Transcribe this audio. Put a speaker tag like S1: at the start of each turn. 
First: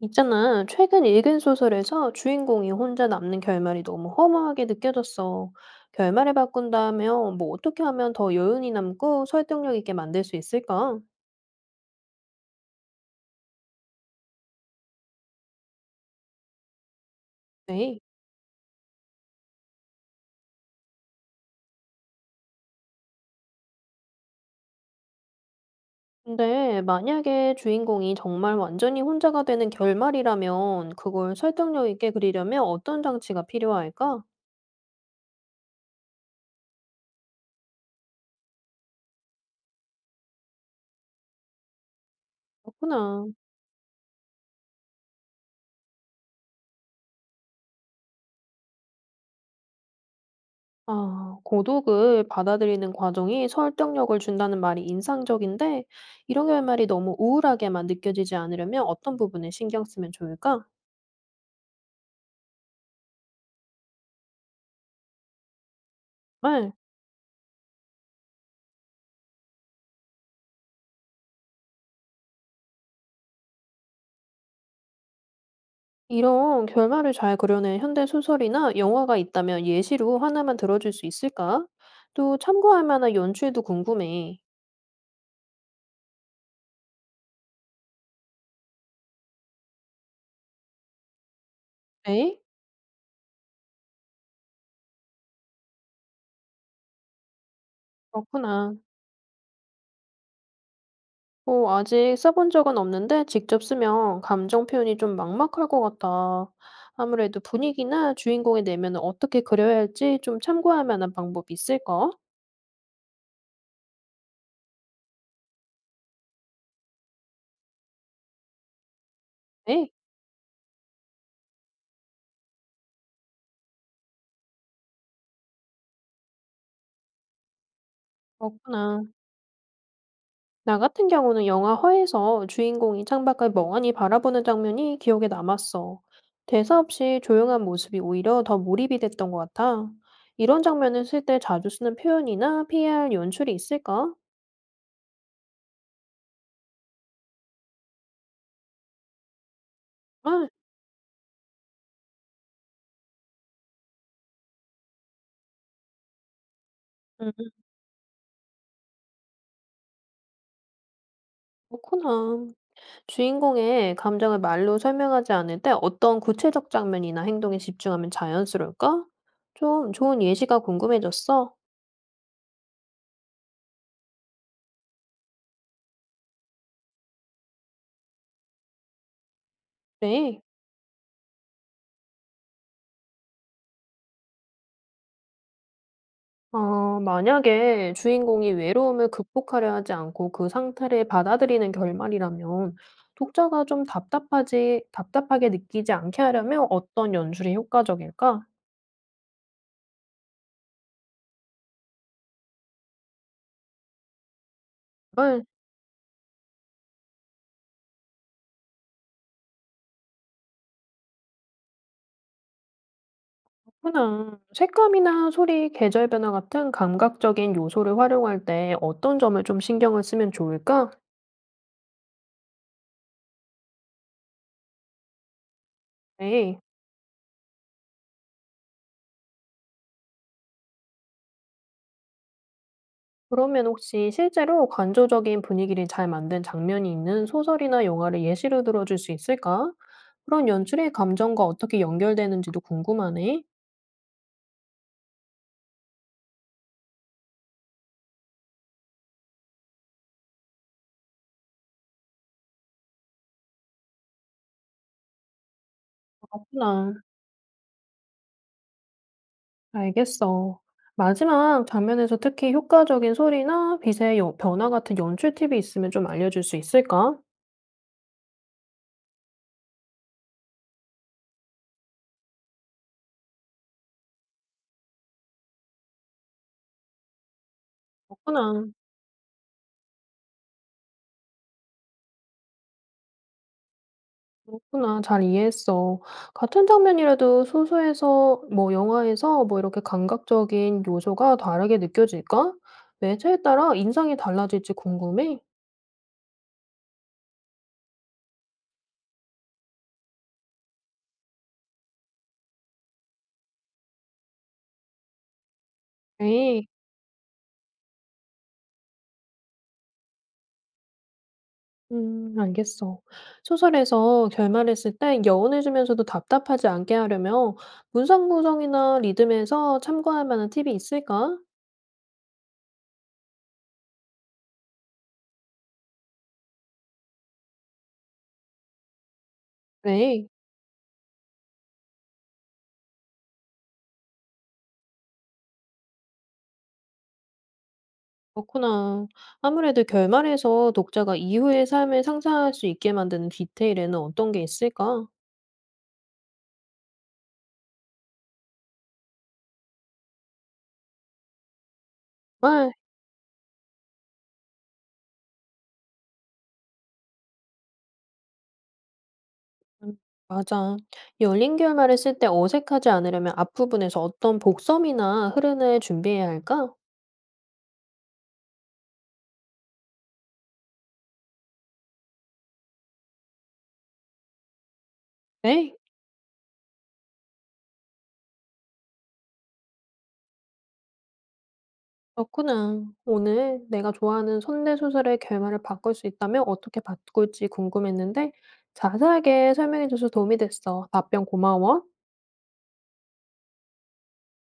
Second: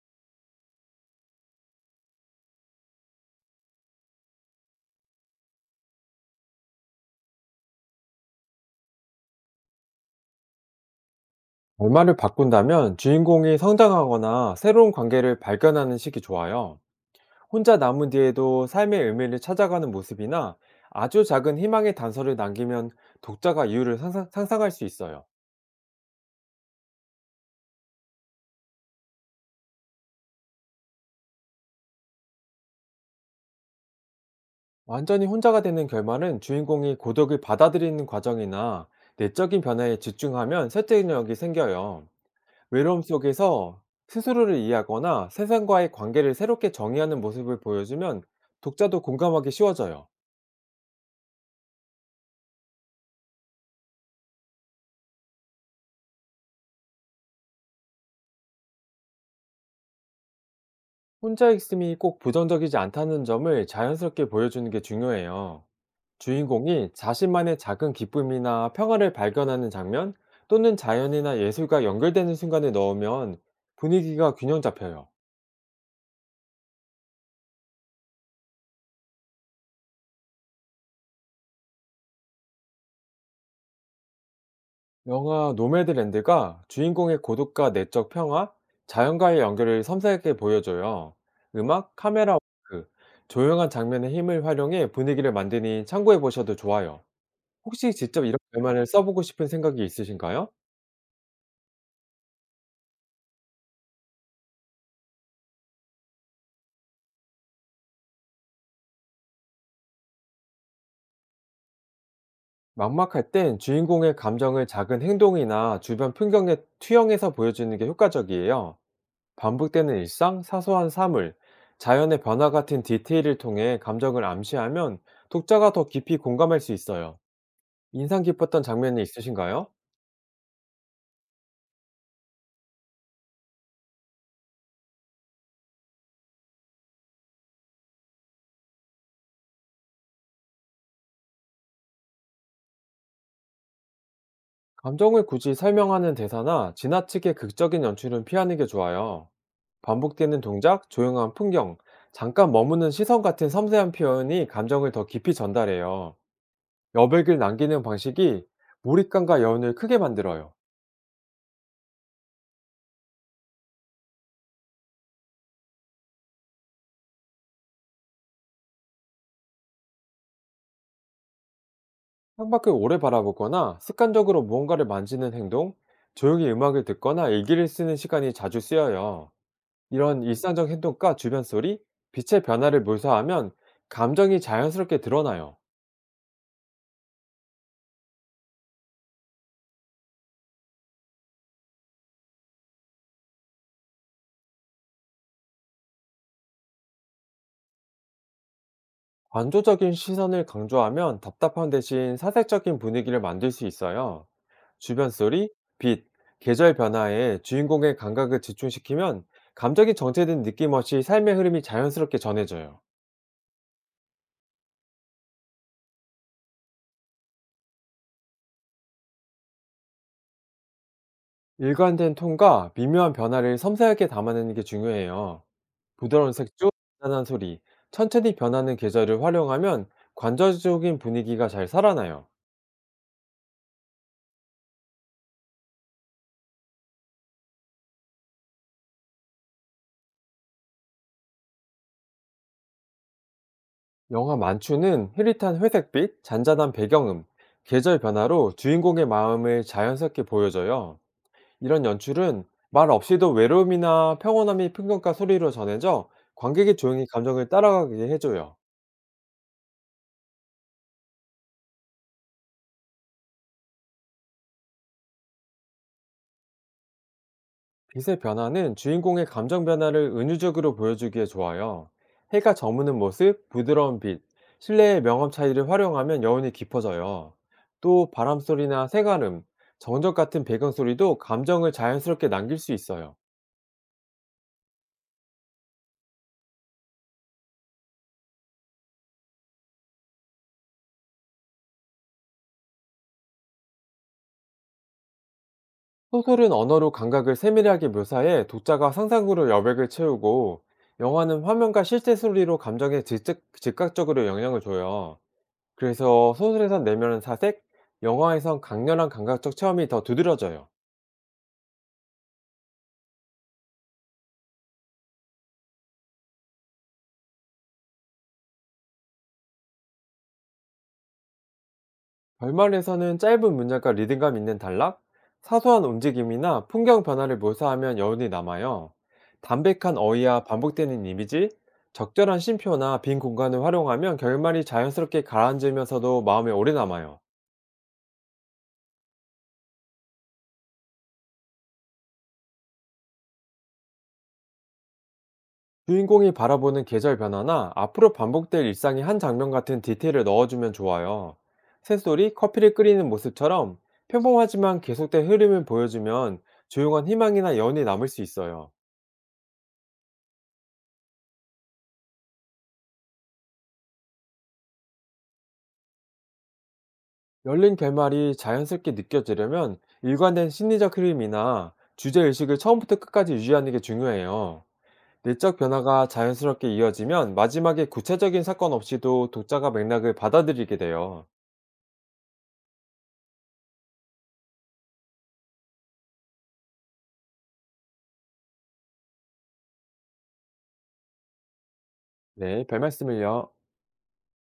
S1: 있잖아, 최근 읽은 소설에서 주인공이 혼자 남는 결말이 너무 허무하게 느껴졌어. 결말을 바꾼다면 뭐 어떻게 하면 더 여운이 남고 설득력 있게 만들 수 있을까?
S2: 결말을 바꾼다면 주인공이 성장하거나 새로운 관계를 발견하는 식이 좋아요. 혼자
S1: 네.
S2: 남은 뒤에도 삶의 의미를 찾아가는 모습이나 아주 작은 희망의 단서를 남기면 독자가 이유를 상상할 수 있어요.
S1: 근데 만약에 주인공이 정말 완전히 혼자가 되는 결말이라면 그걸 설득력 있게 그리려면 어떤 장치가 필요할까?
S2: 완전히 혼자가 되는 결말은 주인공이 고독을 받아들이는 과정이나 내적인 변화에 집중하면 설득력이 생겨요. 외로움
S1: 그렇구나.
S2: 속에서 스스로를 이해하거나 세상과의 관계를 새롭게 정의하는 모습을 보여주면 독자도 공감하기 쉬워져요.
S1: 아, 고독을 받아들이는 과정이 설득력을 준다는 말이 인상적인데, 이런 결말이 너무 우울하게만 느껴지지 않으려면 어떤 부분에 신경 쓰면 좋을까?
S2: 혼자 있음이 꼭 부정적이지 않다는 점을 자연스럽게 보여주는 게 중요해요.
S1: 네,
S2: 주인공이 자신만의 작은 기쁨이나 평화를 발견하는 장면 또는 자연이나 예술과 연결되는 순간을 넣으면 분위기가 균형 잡혀요.
S1: 이런 결말을 잘 그려낸 현대 소설이나 영화가 있다면 예시로 하나만 들어줄 수 있을까? 또 참고할 만한 연출도 궁금해.
S2: 영화 노매드랜드가 주인공의 고독과 내적 평화, 자연과의 연결을 섬세하게 보여줘요. 음악, 카메라
S1: 네?
S2: 워크, 조용한 장면의 힘을 활용해 분위기를 만드니 참고해 보셔도 좋아요. 혹시 직접 이런
S1: 그렇구나.
S2: 결말을 써보고 싶은 생각이 있으신가요?
S1: 어, 아직 써본 적은 없는데 직접 쓰면 감정 표현이 좀 막막할 것 같아. 아무래도 분위기나 주인공의 내면을 어떻게 그려야 할지 좀 참고할 만한 방법이 있을까?
S2: 막막할 땐 주인공의 감정을 작은 행동이나 주변 풍경에 투영해서 보여주는 게 효과적이에요.
S1: 에
S2: 반복되는 일상, 사소한 사물, 자연의 변화 같은 디테일을 통해 감정을 암시하면 독자가 더 깊이 공감할 수 있어요. 인상 깊었던 장면이
S1: 없구나.
S2: 있으신가요?
S1: 나 같은 경우는 영화 허에서 주인공이 창밖을 멍하니 바라보는 장면이 기억에 남았어. 대사 없이 조용한 모습이 오히려 더 몰입이 됐던 것 같아. 이런 장면을 쓸 때 자주 쓰는 표현이나 피 p 할 연출이 있을까?
S2: 감정을 굳이 설명하는 대사나 지나치게 극적인 연출은 피하는 게 좋아요. 반복되는
S1: 아,
S2: 동작, 조용한 풍경, 잠깐 머무는 시선 같은 섬세한 표현이 감정을 더 깊이 전달해요. 여백을
S1: 음,
S2: 남기는 방식이 몰입감과 여운을 크게 만들어요.
S1: 그렇구나. 주인공의 감정을 말로 설명하지 않을 때 어떤 구체적 장면이나 행동에 집중하면 자연스러울까? 좀 좋은 예시가 궁금해졌어.
S2: 창밖을 오래 바라보거나 습관적으로 무언가를 만지는 행동, 조용히 음악을 듣거나 일기를 쓰는 시간이 자주 쓰여요. 이런
S1: 네.
S2: 일상적 행동과 주변 소리, 빛의 변화를 묘사하면 감정이 자연스럽게 드러나요.
S1: 어, 만약에 주인공이 외로움을 극복하려 하지 않고 그 상태를 받아들이는 결말이라면 독자가 답답하게 느끼지 않게 하려면 어떤 연출이 효과적일까?
S2: 관조적인 시선을 강조하면 답답한 대신 사색적인 분위기를 만들 수 있어요. 주변
S1: 아,
S2: 소리, 빛, 계절 변화에 주인공의 감각을 집중시키면 감정이 정체된 느낌 없이 삶의 흐름이 자연스럽게 전해져요.
S1: 그렇구나. 색감이나 소리, 계절 변화 같은 감각적인 요소를 활용할 때 어떤 점을 좀 신경을 쓰면 좋을까?
S2: 일관된 톤과 미묘한 변화를 섬세하게 담아내는 게 중요해요. 부드러운
S1: 네.
S2: 색조, 단단한 소리, 천천히 변하는 계절을 활용하면 관조적인 분위기가 잘 살아나요.
S1: 그러면 혹시 실제로 관조적인 분위기를 잘 만든 장면이 있는 소설이나 영화를 예시로 들어줄 수 있을까? 그런 연출의 감정과 어떻게 연결되는지도 궁금하네.
S2: 영화 만추는 흐릿한 회색빛, 잔잔한 배경음, 계절 변화로 주인공의 마음을 자연스럽게 보여줘요. 이런 연출은 말 없이도 외로움이나 평온함이 풍경과 소리로 전해져 관객이
S1: 그렇구나.
S2: 조용히 감정을 따라가게 해줘요.
S1: 알겠어. 마지막 장면에서 특히 효과적인 소리나 변화 같은 연출 팁이 있으면 좀 알려줄 수 있을까?
S2: 빛의 변화는 주인공의 감정 변화를 은유적으로 보여주기에 좋아요. 해가 저무는 모습, 부드러운 빛, 실내의 명암 차이를 활용하면 여운이 깊어져요. 또 바람
S1: 그렇구나.
S2: 소리나 새가름, 정적 같은 배경 소리도 감정을 자연스럽게 남길 수 있어요.
S1: 그렇구나. 잘 이해했어. 같은 장면이라도 소설에서 뭐 영화에서 뭐 이렇게 감각적인 요소가 다르게 느껴질까? 매체에 따라 인상이 달라질지 궁금해.
S2: 소설은 언어로 감각을 세밀하게 묘사해 독자가 상상으로 여백을 채우고 영화는 화면과 실제 소리로 감정에 즉 즉각적으로 영향을 줘요. 그래서
S1: 에이,
S2: 소설에선 내면은 사색, 영화에선 강렬한 감각적 체험이 더 두드러져요.
S1: 알겠어. 소설에서 결말했을 때 여운을 주면서도 답답하지 않게 하려면 문장 구성이나 리듬에서 참고할 만한 팁이 있을까?
S2: 결말에서는 짧은 문장과 리듬감 있는 단락, 사소한 움직임이나 풍경 변화를 묘사하면 여운이 남아요. 담백한
S1: 네,
S2: 어휘와 반복되는 이미지, 적절한 심표나 빈 공간을 활용하면 결말이 자연스럽게 가라앉으면서도 마음에 오래 남아요.
S1: 그렇구나. 아무래도 결말에서 독자가 이후의 삶을 상상할 수 있게 만드는 디테일에는 어떤 게 있을까?
S2: 주인공이 바라보는 계절 변화나 앞으로 반복될 일상의 한 장면 같은 디테일을 넣어주면 좋아요. 새소리,
S1: 아,
S2: 커피를 끓이는 모습처럼 평범하지만 계속된 흐름을 보여주면 조용한 희망이나 여운이 남을 수 있어요.
S1: 음 맞아. 열린 결말을 쓸 때 어색하지 않으려면 앞부분에서 어떤 복선이나 흐름을 준비해야 할까?
S2: 열린 결말이 자연스럽게 느껴지려면 일관된 심리적 흐름이나 주제의식을 처음부터 끝까지 유지하는 게 중요해요. 내적
S1: 네,
S2: 변화가 자연스럽게 이어지면 마지막에 구체적인 사건 없이도 독자가 맥락을 받아들이게 돼요.
S1: 그렇구나. 오늘 내가 좋아하는 선대 소설의 결말을 바꿀 수 있다면 어떻게 바꿀지 궁금했는데 자세하게 설명해줘서 도움이 됐어. 답변 고마워.
S2: 네, 별 말씀을요.